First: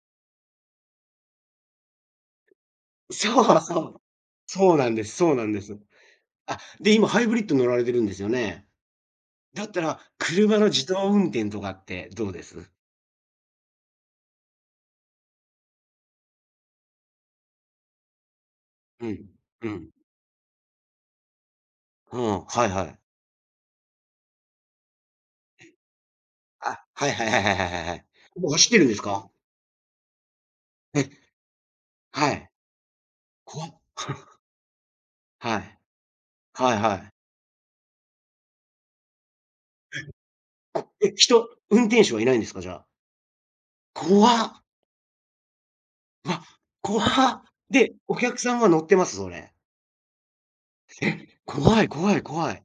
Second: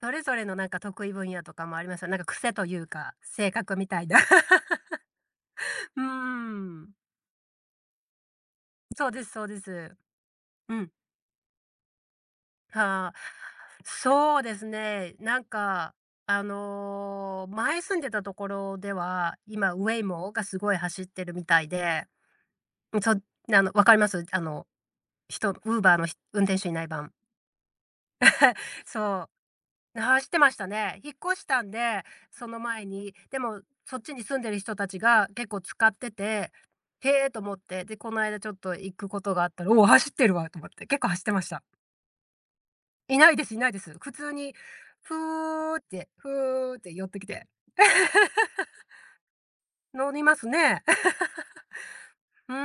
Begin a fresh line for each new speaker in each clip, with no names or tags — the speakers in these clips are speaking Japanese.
それぞれのなんか得意分野とかもありますよね。なんか癖と言うか、
そ
性
う
格
そ
みた
う。
いだ。
そうなんですそうなんです。
うー
あ、
ん。
で、今ハイブリッド乗られているんですよね。
そうですそうで
だった
す。
ら、車の
う
自
ん。
動運転とかってどうです？
はあ。そうですね、なんか、あの、前住んでた所で
うん、
は、
う
今
ん。
Waymo が凄い走ってるみたいで。
ほん。はいは
う
い。
ん、そう、なあの、分かります？あの、人 Uber のひ運転手いな
あ、
い
は
版。
いはいはいはいはいはいはい。もう 走ってるんです
そ
か？
う。な走ってましたね。
え。
引っ越したんで、
は
そ
い。
の前に。でも、
怖。
そっちに 住んでる人達が、結
は
構
い。
使ってて、
はいは
「へ
い。
え」と思って、で、この間ちょっと行く事があったら、「おお、走ってるわ」と思っ
[unintelligible] お、
て、結構
え、
走ってまし
人
た。
運転手はいないんですか？じゃあ。
いないですいないです。普通に
怖。
フーって
うわ、
フーって寄ってき
怖、
て。
で、お客さんが乗 っています？それ。
乗りますね。
え、怖い怖い 怖
ふ
い。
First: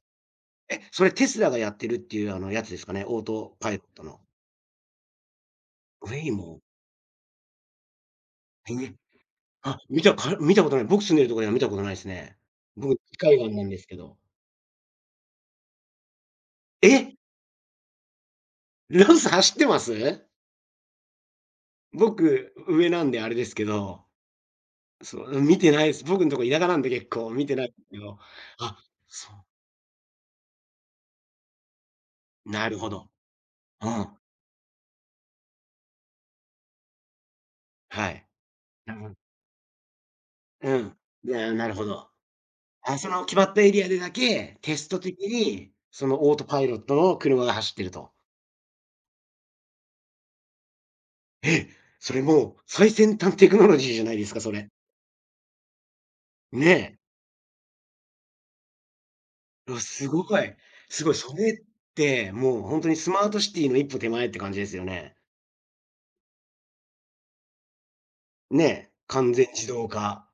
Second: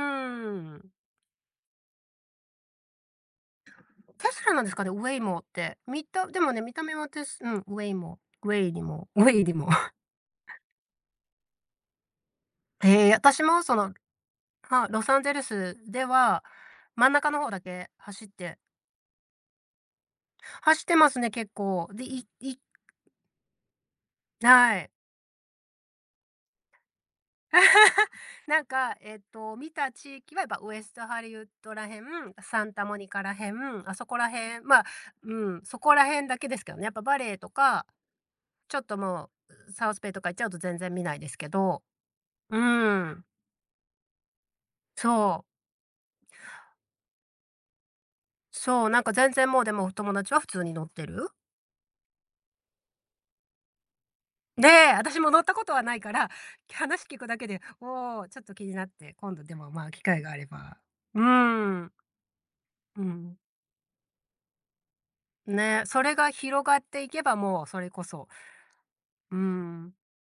え、それ Tesla がやってるって言うあの、やつですかね。オートパイットの。
確かなんですかね、Waymo って。見たでもね、
Waymo。
見た目はテスうん、Waymo、ウェイに、モウェイに、モ。
あ、見たか見たことない。僕住んでる所では見たことないすね。僕し
へえ、
海
私
岸
も
なん
そ
です
の、
けど。
はあ、ロサンゼルスでは、
え
真ん
っ！
中の方だけ走って
ロス走ってます？
走ってますね、結構。で、い
僕、
い
う上なんであれですけど。
ない。
そう、見てないです。僕んとこ田舎なんで結構、見てない け ど。
なん
あ、
か、えっ
そう。
と、見た地域は、やっぱウエストハリウッドら辺、サ
な
ン
る
タ
ほ
モニ
ど。
カら辺、
う
あそこ
ん。
ら辺、まあ、うん、そこら辺だけですけどね、やっぱバレーとか、
はい。
ちょっと もう、うサウスベイとか行っちゃうと全
う
然
ん、
見ないで
い
すけ
や、なる
ど。
ほど。
う
あ、
ー
そ
ん。
の決まったエリアでだけ、テスト的
そう。
に、そのオートパイロットの車が走っていると。
そう、なんか全然もう、でも友達は普通に乗ってる。
え、それもう最先端テクノロジーじゃないですか、そ
で、
れ。
私も乗った事はないから、
ね。
話聞くだけで、おお、ちょっと気になって、今度でも、
あ、
まあ、機会
凄
があれ
い。
ば。
凄い、
うー
それ
ん。
って、もうほんとに
う
スマー
ん。
トシティの一歩手前って感じですよね。
ね、それが広がっていけば、もうそれこそ。
ね、完
うー
全自動
ん。
化。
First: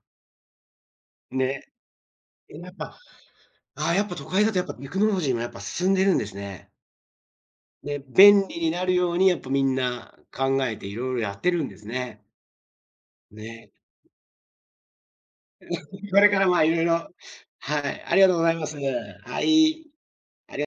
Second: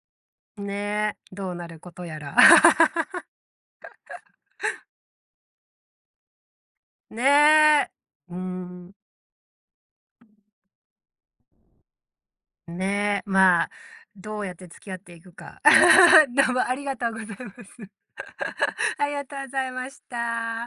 ね、どう
ね。
なることやら。
え、やっぱああ、やっぱ都会だと、やっぱテクノロジーも、やっぱ進んでるんですね。
ねえ、
ね、
うー
便利になる
ん。
ように、やっぱ皆考えて色々やってるんですね。
ん、ね、ま
ね。
あ、どうやって付き合っていくか。
こ れか
ど
ら、
う
ま
も
あ、
あ
色
りが
々
とうございます。
はい、ありがとうございます。は
ありがとうござい
い。
まし
ありが
た。